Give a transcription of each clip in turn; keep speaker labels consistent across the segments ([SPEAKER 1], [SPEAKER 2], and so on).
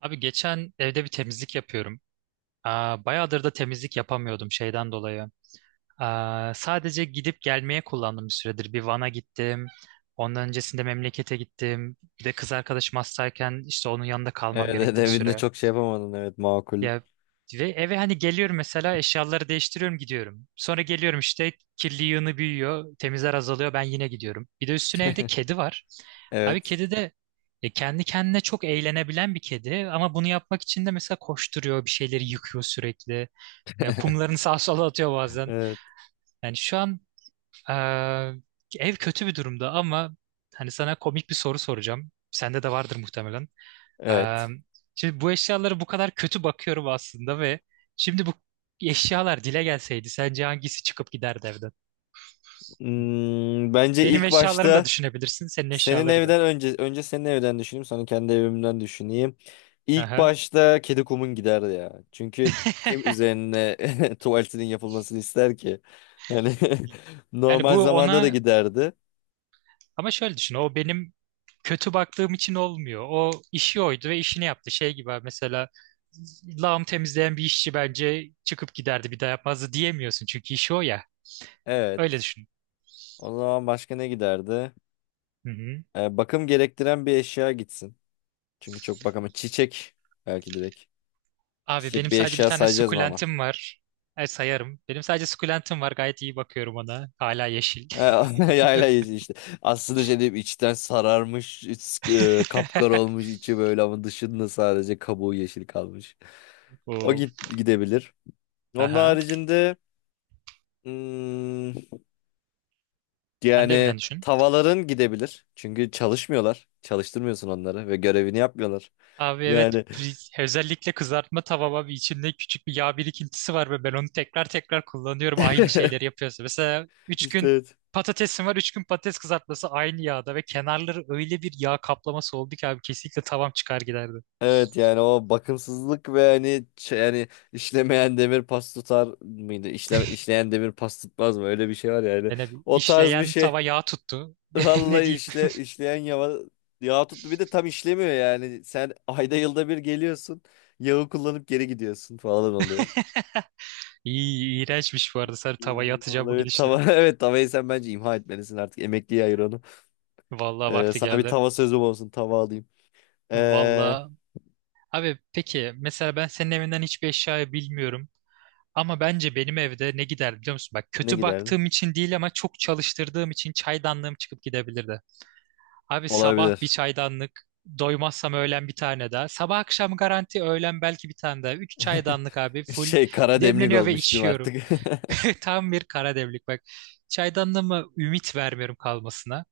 [SPEAKER 1] Abi geçen evde bir temizlik yapıyorum. Aa, bayağıdır da temizlik yapamıyordum şeyden dolayı. Aa, sadece gidip gelmeye kullandım bir süredir. Bir Van'a gittim. Ondan öncesinde memlekete gittim. Bir de kız arkadaşım hastayken işte onun yanında
[SPEAKER 2] Evet,
[SPEAKER 1] kalmam
[SPEAKER 2] evet
[SPEAKER 1] gerekti bir
[SPEAKER 2] evinde
[SPEAKER 1] süre.
[SPEAKER 2] çok şey yapamadın. Evet, makul.
[SPEAKER 1] Ya ve eve hani geliyorum mesela eşyaları değiştiriyorum gidiyorum. Sonra geliyorum işte kirli yığını büyüyor, temizler azalıyor ben yine gidiyorum. Bir de üstüne evde kedi var. Abi
[SPEAKER 2] Evet.
[SPEAKER 1] kedi de kendi kendine çok eğlenebilen bir kedi ama bunu yapmak için de mesela koşturuyor, bir şeyleri yıkıyor sürekli. Ya, kumlarını sağa sola atıyor bazen.
[SPEAKER 2] Evet.
[SPEAKER 1] Yani şu an e, ev kötü bir durumda ama hani sana komik bir soru soracağım. Sende de vardır muhtemelen. Eee,
[SPEAKER 2] Evet.
[SPEAKER 1] şimdi bu eşyalara bu kadar kötü bakıyorum aslında ve şimdi bu eşyalar dile gelseydi sence hangisi çıkıp giderdi evden?
[SPEAKER 2] Hmm, bence
[SPEAKER 1] Benim
[SPEAKER 2] ilk
[SPEAKER 1] eşyalarımı da
[SPEAKER 2] başta
[SPEAKER 1] düşünebilirsin, senin
[SPEAKER 2] senin
[SPEAKER 1] eşyaları da.
[SPEAKER 2] evden önce senin evden düşüneyim sonra kendi evimden düşüneyim. İlk
[SPEAKER 1] Aha.
[SPEAKER 2] başta kedi kumun gider ya. Çünkü kim üzerine tuvaletinin yapılmasını ister ki? Yani
[SPEAKER 1] Yani bu
[SPEAKER 2] normal zamanda da
[SPEAKER 1] ona
[SPEAKER 2] giderdi.
[SPEAKER 1] ama şöyle düşün o benim kötü baktığım için olmuyor. O işi oydu ve işini yaptı. Şey gibi abi, mesela lağım temizleyen bir işçi bence çıkıp giderdi bir daha yapmazdı diyemiyorsun çünkü işi o ya. Öyle
[SPEAKER 2] Evet.
[SPEAKER 1] düşün.
[SPEAKER 2] O zaman başka ne giderdi?
[SPEAKER 1] Hı hı.
[SPEAKER 2] Bakım gerektiren bir eşya gitsin. Çünkü çok bakama çiçek belki direkt.
[SPEAKER 1] Abi
[SPEAKER 2] Çiçek
[SPEAKER 1] benim
[SPEAKER 2] bir
[SPEAKER 1] sadece bir
[SPEAKER 2] eşya
[SPEAKER 1] tane
[SPEAKER 2] sayacağız mı ama?
[SPEAKER 1] sukulentim var. E, sayarım. Benim sadece sukulentim var. Gayet iyi bakıyorum ona. Hala yeşil.
[SPEAKER 2] Yayla yiyeceğiz işte. Aslında şey diyeyim içten sararmış, kapkara olmuş içi böyle ama dışında sadece kabuğu yeşil kalmış. O
[SPEAKER 1] Of.
[SPEAKER 2] git gidebilir. Onun
[SPEAKER 1] Aha.
[SPEAKER 2] haricinde hmm,
[SPEAKER 1] Kendi
[SPEAKER 2] yani
[SPEAKER 1] evinden düşün.
[SPEAKER 2] tavalar'ın gidebilir. Çünkü çalışmıyorlar. Çalıştırmıyorsun onları ve görevini yapmıyorlar.
[SPEAKER 1] Abi evet
[SPEAKER 2] Yani
[SPEAKER 1] özellikle kızartma tavama bir içinde küçük bir yağ birikintisi var ve ben onu tekrar tekrar kullanıyorum aynı şeyleri yapıyorsa. Mesela üç
[SPEAKER 2] işte
[SPEAKER 1] gün
[SPEAKER 2] evet.
[SPEAKER 1] patatesim var 3 gün patates kızartması aynı yağda ve kenarları öyle bir yağ kaplaması oldu ki abi kesinlikle tavam çıkar giderdi.
[SPEAKER 2] Evet yani o bakımsızlık ve hani yani işlemeyen demir pas tutar mıydı? İşleyen demir pas tutmaz mı? Öyle bir şey var yani.
[SPEAKER 1] Yani bir
[SPEAKER 2] O tarz bir
[SPEAKER 1] işleyen
[SPEAKER 2] şey.
[SPEAKER 1] tava yağ tuttu. Ne
[SPEAKER 2] Vallahi
[SPEAKER 1] diyeyim?
[SPEAKER 2] işleyen yağ tuttu bir de tam işlemiyor yani. Sen ayda yılda bir geliyorsun. Yağı kullanıp geri gidiyorsun falan oluyor.
[SPEAKER 1] İyi, iğrençmiş bu arada. Sen tavaya atacağım bu
[SPEAKER 2] Vallahi
[SPEAKER 1] gidişle.
[SPEAKER 2] tava evet tavayı sen bence imha etmelisin artık. Emekliye ayır onu.
[SPEAKER 1] Vallahi vakti
[SPEAKER 2] Sana bir
[SPEAKER 1] geldi.
[SPEAKER 2] tava sözüm olsun. Tava alayım. Ee,
[SPEAKER 1] Vallahi. Abi peki mesela ben senin evinden hiçbir eşyayı bilmiyorum. Ama bence benim evde ne gider biliyor musun? Bak
[SPEAKER 2] ne
[SPEAKER 1] kötü
[SPEAKER 2] giderdi?
[SPEAKER 1] baktığım için değil ama çok çalıştırdığım için çaydanlığım çıkıp gidebilirdi. Abi sabah bir
[SPEAKER 2] Olabilir.
[SPEAKER 1] çaydanlık, doymazsam öğlen bir tane daha. Sabah akşam garanti, öğlen belki bir tane daha. Üç çaydanlık abi full
[SPEAKER 2] Şey kara demlik
[SPEAKER 1] demleniyor ve
[SPEAKER 2] olmuştum
[SPEAKER 1] içiyorum.
[SPEAKER 2] artık.
[SPEAKER 1] Tam bir kara demlik bak. Çaydanlığıma ümit vermiyorum kalmasına.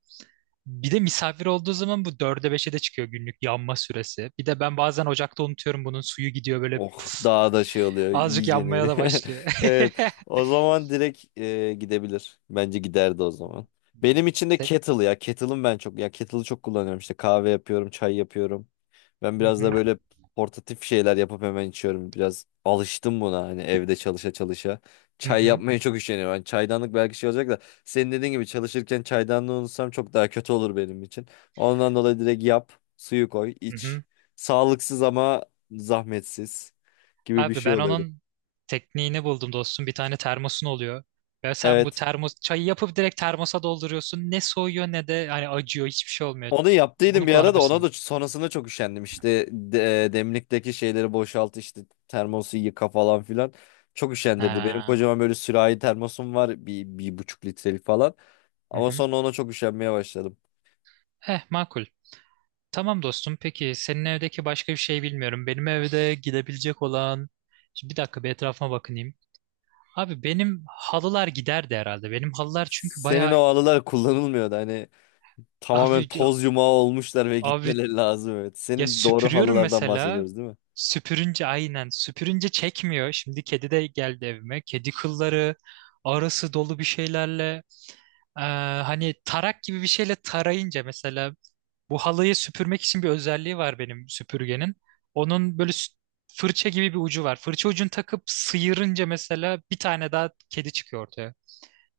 [SPEAKER 1] Bir de misafir olduğu zaman bu dörde beşe de çıkıyor günlük yanma süresi. Bir de ben bazen ocakta unutuyorum bunun suyu gidiyor böyle
[SPEAKER 2] Oh
[SPEAKER 1] puf,
[SPEAKER 2] daha da şey oluyor
[SPEAKER 1] azıcık
[SPEAKER 2] iyice
[SPEAKER 1] yanmaya
[SPEAKER 2] neri.
[SPEAKER 1] da başlıyor.
[SPEAKER 2] Evet o zaman direkt gidebilir. Bence giderdi o zaman.
[SPEAKER 1] Hmm.
[SPEAKER 2] Benim için de
[SPEAKER 1] Set.
[SPEAKER 2] kettle ya. Kettle'ım ben çok ya kettle'ı çok kullanıyorum işte kahve yapıyorum, çay yapıyorum. Ben
[SPEAKER 1] Hı
[SPEAKER 2] biraz
[SPEAKER 1] hı,
[SPEAKER 2] da böyle portatif şeyler yapıp hemen içiyorum. Biraz alıştım buna hani evde çalışa çalışa.
[SPEAKER 1] hı
[SPEAKER 2] Çay
[SPEAKER 1] hı,
[SPEAKER 2] yapmaya çok üşeniyorum. Yani çaydanlık belki şey olacak da senin dediğin gibi çalışırken çaydanlığı unutsam çok daha kötü olur benim için. Ondan dolayı direkt yap, suyu koy,
[SPEAKER 1] hı
[SPEAKER 2] iç.
[SPEAKER 1] hı.
[SPEAKER 2] Sağlıksız ama zahmetsiz gibi bir
[SPEAKER 1] Abi
[SPEAKER 2] şey
[SPEAKER 1] ben
[SPEAKER 2] oluyordu.
[SPEAKER 1] onun tekniğini buldum dostum. Bir tane termosun oluyor. Ve sen bu
[SPEAKER 2] Evet.
[SPEAKER 1] termos çayı yapıp direkt termosa dolduruyorsun. Ne soğuyor ne de hani acıyor hiçbir şey olmuyor.
[SPEAKER 2] Onu yaptıydım
[SPEAKER 1] Bunu
[SPEAKER 2] bir ara da ona
[SPEAKER 1] kullanabilirsin.
[SPEAKER 2] da sonrasında çok üşendim. İşte demlikteki şeyleri boşalt işte termosu yıka falan filan. Çok üşendirdi. Benim
[SPEAKER 1] Ha.
[SPEAKER 2] kocaman böyle sürahi termosum var bir buçuk litrelik falan.
[SPEAKER 1] Hı
[SPEAKER 2] Ama
[SPEAKER 1] hı.
[SPEAKER 2] sonra ona çok üşenmeye başladım.
[SPEAKER 1] Eh makul. Tamam dostum. Peki senin evdeki başka bir şey bilmiyorum. Benim evde gidebilecek olan... Şimdi bir dakika bir etrafıma bakınayım. Abi benim halılar giderdi herhalde. Benim halılar çünkü
[SPEAKER 2] Senin
[SPEAKER 1] bayağı...
[SPEAKER 2] o alılar kullanılmıyordu. Hani tamamen
[SPEAKER 1] Abi,
[SPEAKER 2] toz yumağı olmuşlar ve
[SPEAKER 1] abi
[SPEAKER 2] gitmeleri lazım. Evet.
[SPEAKER 1] ya
[SPEAKER 2] Senin doğru
[SPEAKER 1] süpürüyorum
[SPEAKER 2] halılardan
[SPEAKER 1] mesela.
[SPEAKER 2] bahsediyoruz değil mi?
[SPEAKER 1] Süpürünce aynen. Süpürünce çekmiyor. Şimdi kedi de geldi evime. Kedi kılları arası dolu bir şeylerle. eee, hani tarak gibi bir şeyle tarayınca mesela bu halıyı süpürmek için bir özelliği var benim süpürgenin. Onun böyle fırça gibi bir ucu var. Fırça ucunu takıp sıyırınca mesela bir tane daha kedi çıkıyor ortaya.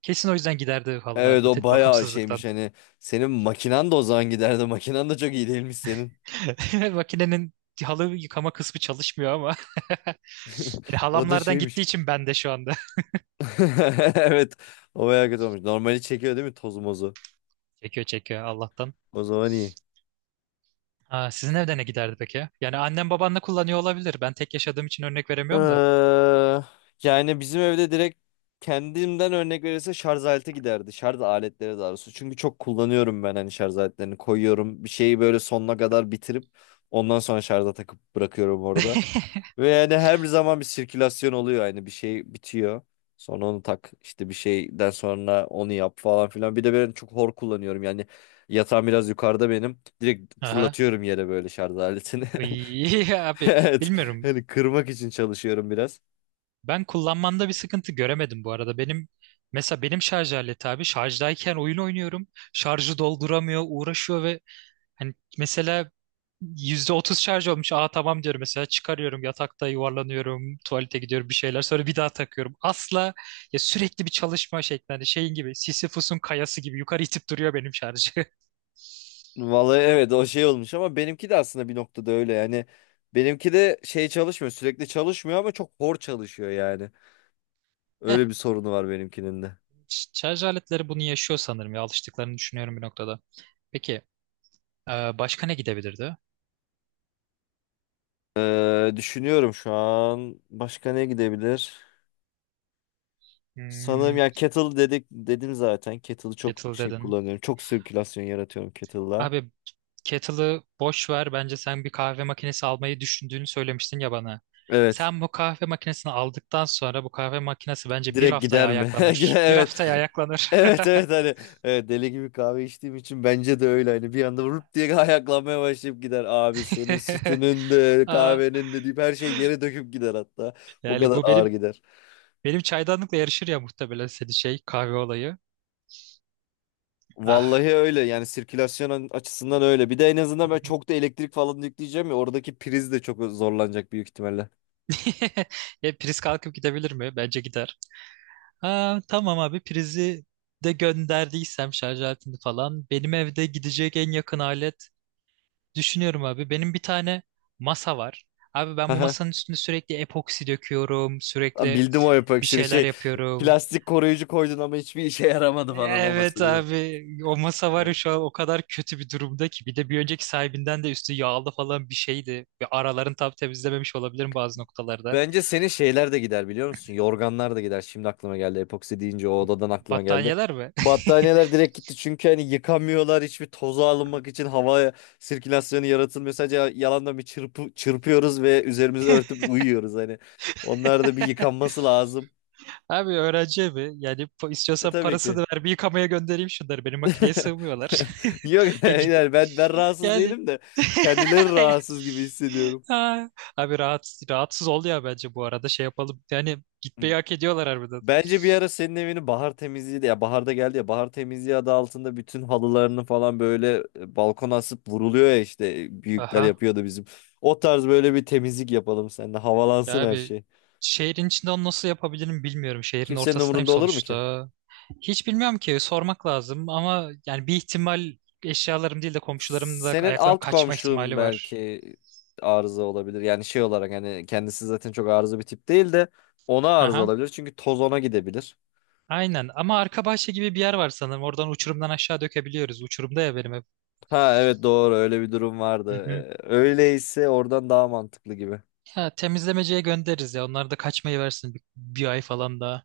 [SPEAKER 1] Kesin o yüzden giderdi
[SPEAKER 2] Evet
[SPEAKER 1] halılarda
[SPEAKER 2] o bayağı şeymiş
[SPEAKER 1] bakımsızlıktan.
[SPEAKER 2] hani. Senin makinan da o zaman giderdi. Makinan da çok iyi değilmiş senin.
[SPEAKER 1] Makinenin halı yıkama kısmı çalışmıyor ama. Yani
[SPEAKER 2] O da
[SPEAKER 1] halamlardan gittiği
[SPEAKER 2] şeymiş.
[SPEAKER 1] için ben de şu anda.
[SPEAKER 2] Evet. O bayağı kötü olmuş. Normali çekiyor değil mi tozu mozu?
[SPEAKER 1] Çekiyor çekiyor Allah'tan.
[SPEAKER 2] O zaman iyi.
[SPEAKER 1] Aa, sizin evde ne giderdi peki? Yani annem babanla kullanıyor olabilir. Ben tek yaşadığım için örnek veremiyorum da.
[SPEAKER 2] Ee, yani bizim evde direkt kendimden örnek verirse şarj aleti giderdi. Şarj aletleri daha doğrusu. Çünkü çok kullanıyorum ben hani şarj aletlerini koyuyorum. Bir şeyi böyle sonuna kadar bitirip ondan sonra şarja takıp bırakıyorum orada. Ve yani her zaman bir sirkülasyon oluyor. Yani bir şey bitiyor. Sonra onu tak işte bir şeyden sonra onu yap falan filan. Bir de ben çok hor kullanıyorum. Yani yatağım biraz yukarıda benim. Direkt
[SPEAKER 1] Aha.
[SPEAKER 2] fırlatıyorum yere böyle şarj aletini.
[SPEAKER 1] İyi abi.
[SPEAKER 2] Evet.
[SPEAKER 1] Bilmiyorum.
[SPEAKER 2] Hani kırmak için çalışıyorum biraz.
[SPEAKER 1] Ben kullanmanda bir sıkıntı göremedim bu arada. Benim mesela benim şarj aleti abi şarjdayken oyun oynuyorum. Şarjı dolduramıyor, uğraşıyor ve hani mesela %30 şarj olmuş. Aa tamam diyorum mesela çıkarıyorum yatakta yuvarlanıyorum, tuvalete gidiyorum bir şeyler sonra bir daha takıyorum. Asla ya sürekli bir çalışma şeklinde hani şeyin gibi Sisyphus'un kayası gibi yukarı itip duruyor benim şarjı.
[SPEAKER 2] Vallahi evet o şey olmuş ama benimki de aslında bir noktada öyle yani. Benimki de şey çalışmıyor sürekli çalışmıyor ama çok hor çalışıyor yani.
[SPEAKER 1] Eh,
[SPEAKER 2] Öyle bir sorunu var benimkinin de.
[SPEAKER 1] şarj aletleri bunu yaşıyor sanırım ya alıştıklarını düşünüyorum bir noktada. Peki başka ne gidebilirdi?
[SPEAKER 2] Düşünüyorum şu an başka ne gidebilir? Sanırım
[SPEAKER 1] Hmm.
[SPEAKER 2] ya kettle dedim zaten. Kettle'ı çok
[SPEAKER 1] Kettle
[SPEAKER 2] şey
[SPEAKER 1] dedin.
[SPEAKER 2] kullanıyorum. Çok sirkülasyon yaratıyorum kettle'la.
[SPEAKER 1] Abi kettle'ı boş ver. Bence sen bir kahve makinesi almayı düşündüğünü söylemiştin ya bana.
[SPEAKER 2] Evet.
[SPEAKER 1] Sen bu kahve makinesini aldıktan sonra bu kahve makinesi bence bir
[SPEAKER 2] Direkt
[SPEAKER 1] haftaya
[SPEAKER 2] gider mi? Gider,
[SPEAKER 1] ayaklanır. Bir
[SPEAKER 2] evet.
[SPEAKER 1] haftaya ayaklanır.
[SPEAKER 2] Evet evet hani evet, deli gibi kahve içtiğim için bence de öyle hani bir anda vurup diye ayaklanmaya başlayıp gider abi senin sütünün de
[SPEAKER 1] Aa,
[SPEAKER 2] kahvenin de deyip her şeyi yere döküp gider hatta o
[SPEAKER 1] yani
[SPEAKER 2] kadar
[SPEAKER 1] bu
[SPEAKER 2] ağır
[SPEAKER 1] benim
[SPEAKER 2] gider.
[SPEAKER 1] benim çaydanlıkla yarışır ya muhtemelen senin şey kahve olayı. Ah.
[SPEAKER 2] Vallahi öyle yani sirkülasyon açısından öyle bir de en
[SPEAKER 1] Hı
[SPEAKER 2] azından ben
[SPEAKER 1] hı.
[SPEAKER 2] çok da elektrik falan yükleyeceğim ya oradaki priz de çok zorlanacak büyük ihtimalle.
[SPEAKER 1] E, priz kalkıp gidebilir mi? Bence gider. Aa, tamam abi prizi de gönderdiysem şarj aletini falan benim evde gidecek en yakın alet. Düşünüyorum abi. Benim bir tane masa var. Abi ben bu masanın üstünde sürekli epoksi döküyorum.
[SPEAKER 2] Lan
[SPEAKER 1] Sürekli
[SPEAKER 2] bildim o
[SPEAKER 1] bir
[SPEAKER 2] epoksini
[SPEAKER 1] şeyler
[SPEAKER 2] şey
[SPEAKER 1] yapıyorum.
[SPEAKER 2] plastik koruyucu koydun ama hiçbir işe yaramadı falan
[SPEAKER 1] Evet
[SPEAKER 2] olması değil mi?
[SPEAKER 1] abi o masa var ya
[SPEAKER 2] Evet.
[SPEAKER 1] şu an o kadar kötü bir durumda ki. Bir de bir önceki sahibinden de üstü yağlı falan bir şeydi. Ve aralarını tam temizlememiş olabilirim bazı noktalarda.
[SPEAKER 2] Bence senin şeyler de gider biliyor musun? Yorganlar da gider. Şimdi aklıma geldi epoksi deyince o odadan aklıma geldi.
[SPEAKER 1] Battaniyeler mi?
[SPEAKER 2] Battaniyeler direkt gitti çünkü hani yıkamıyorlar hiçbir toza alınmak için hava sirkülasyonu yaratılmıyor. Sadece yalandan çırpıyoruz ve üzerimizi örtüp uyuyoruz hani. Onlar da bir yıkanması lazım.
[SPEAKER 1] Abi öğrenci evi. Yani
[SPEAKER 2] E
[SPEAKER 1] istiyorsan
[SPEAKER 2] tabii ki.
[SPEAKER 1] parasını ver bir yıkamaya göndereyim şunları. Benim makineye sığmıyorlar.
[SPEAKER 2] Yok
[SPEAKER 1] Ya git
[SPEAKER 2] yani ben rahatsız
[SPEAKER 1] yani.
[SPEAKER 2] değilim de kendileri rahatsız gibi hissediyorum.
[SPEAKER 1] Ha. Abi rahatsız ol ya bence bu arada şey yapalım. Yani gitmeyi hak ediyorlar harbiden.
[SPEAKER 2] Bence bir ara senin evini bahar temizliği de ya baharda geldi ya bahar temizliği adı altında bütün halılarını falan böyle balkona asıp vuruluyor ya işte büyükler
[SPEAKER 1] Aha.
[SPEAKER 2] yapıyordu bizim. O tarz böyle bir temizlik yapalım seninle havalansın
[SPEAKER 1] Ya
[SPEAKER 2] her
[SPEAKER 1] abi
[SPEAKER 2] şey.
[SPEAKER 1] şehrin içinde onu nasıl yapabilirim bilmiyorum. Şehrin
[SPEAKER 2] Kimsenin
[SPEAKER 1] ortasındayım
[SPEAKER 2] umurunda olur mu ki?
[SPEAKER 1] sonuçta. Hiç bilmiyorum ki sormak lazım ama yani bir ihtimal eşyalarım değil de komşularımın da
[SPEAKER 2] Senin
[SPEAKER 1] ayaklarım
[SPEAKER 2] alt
[SPEAKER 1] kaçma
[SPEAKER 2] komşun
[SPEAKER 1] ihtimali var.
[SPEAKER 2] belki arıza olabilir. Yani şey olarak hani kendisi zaten çok arıza bir tip değil de ona arıza
[SPEAKER 1] Aha.
[SPEAKER 2] olabilir. Çünkü toz ona gidebilir.
[SPEAKER 1] Aynen ama arka bahçe gibi bir yer var sanırım. Oradan uçurumdan aşağı dökebiliyoruz. Uçurumda ya benim ev.
[SPEAKER 2] Ha evet doğru öyle bir durum vardı.
[SPEAKER 1] Hı hı.
[SPEAKER 2] Öyleyse oradan daha mantıklı gibi.
[SPEAKER 1] Ya temizlemeciye göndeririz ya. Onlar da kaçmayı versin bir ay falan daha.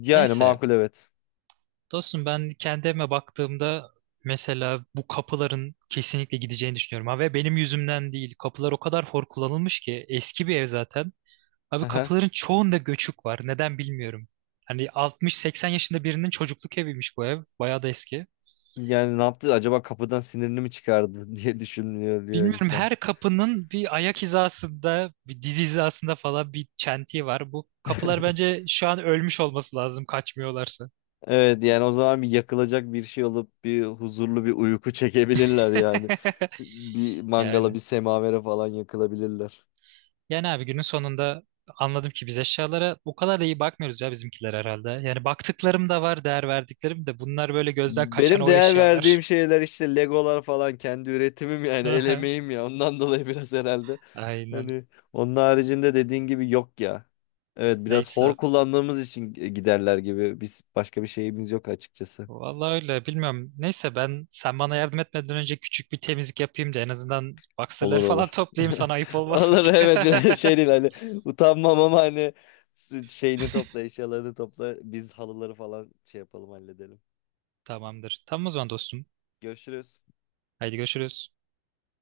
[SPEAKER 2] Yani
[SPEAKER 1] Neyse.
[SPEAKER 2] makul evet.
[SPEAKER 1] Dostum ben kendi evime baktığımda mesela bu kapıların kesinlikle gideceğini düşünüyorum. Ha, ve benim yüzümden değil. Kapılar o kadar hor kullanılmış ki eski bir ev zaten. Abi
[SPEAKER 2] Aha.
[SPEAKER 1] kapıların çoğunda göçük var. Neden bilmiyorum. Hani 60-80 yaşında birinin çocukluk eviymiş bu ev. Bayağı da eski.
[SPEAKER 2] Yani ne yaptı acaba kapıdan sinirini mi çıkardı diye düşünüyor diyor
[SPEAKER 1] Bilmiyorum
[SPEAKER 2] insan.
[SPEAKER 1] her kapının bir ayak hizasında, bir diz hizasında falan bir çentiği var. Bu kapılar bence şu an ölmüş olması lazım kaçmıyorlarsa.
[SPEAKER 2] Evet yani o zaman bir yakılacak bir şey olup bir huzurlu bir uyku çekebilirler yani. Bir mangala bir
[SPEAKER 1] Yani.
[SPEAKER 2] semavere falan yakılabilirler.
[SPEAKER 1] Yani abi günün sonunda anladım ki biz eşyalara o kadar da iyi bakmıyoruz ya bizimkiler herhalde. Yani baktıklarım da var, değer verdiklerim de bunlar böyle gözden kaçan
[SPEAKER 2] Benim
[SPEAKER 1] o
[SPEAKER 2] değer
[SPEAKER 1] eşyalar.
[SPEAKER 2] verdiğim şeyler işte Legolar falan kendi üretimim yani el
[SPEAKER 1] Aha.
[SPEAKER 2] emeğim ya ondan dolayı biraz herhalde.
[SPEAKER 1] Aynen.
[SPEAKER 2] Hani onun haricinde dediğin gibi yok ya. Evet biraz hor
[SPEAKER 1] Neyse.
[SPEAKER 2] kullandığımız için giderler gibi biz başka bir şeyimiz yok açıkçası.
[SPEAKER 1] Vallahi öyle bilmiyorum. Neyse ben sen bana yardım etmeden önce küçük bir temizlik yapayım da en azından
[SPEAKER 2] Olur
[SPEAKER 1] boxerları falan
[SPEAKER 2] olur.
[SPEAKER 1] toplayayım sana ayıp olmasın.
[SPEAKER 2] Olur evet biraz şey değil hani utanmam ama hani şeyini topla eşyalarını topla biz halıları falan şey yapalım halledelim.
[SPEAKER 1] Tamamdır. Tamam o zaman dostum.
[SPEAKER 2] Görüşürüz.
[SPEAKER 1] Haydi görüşürüz.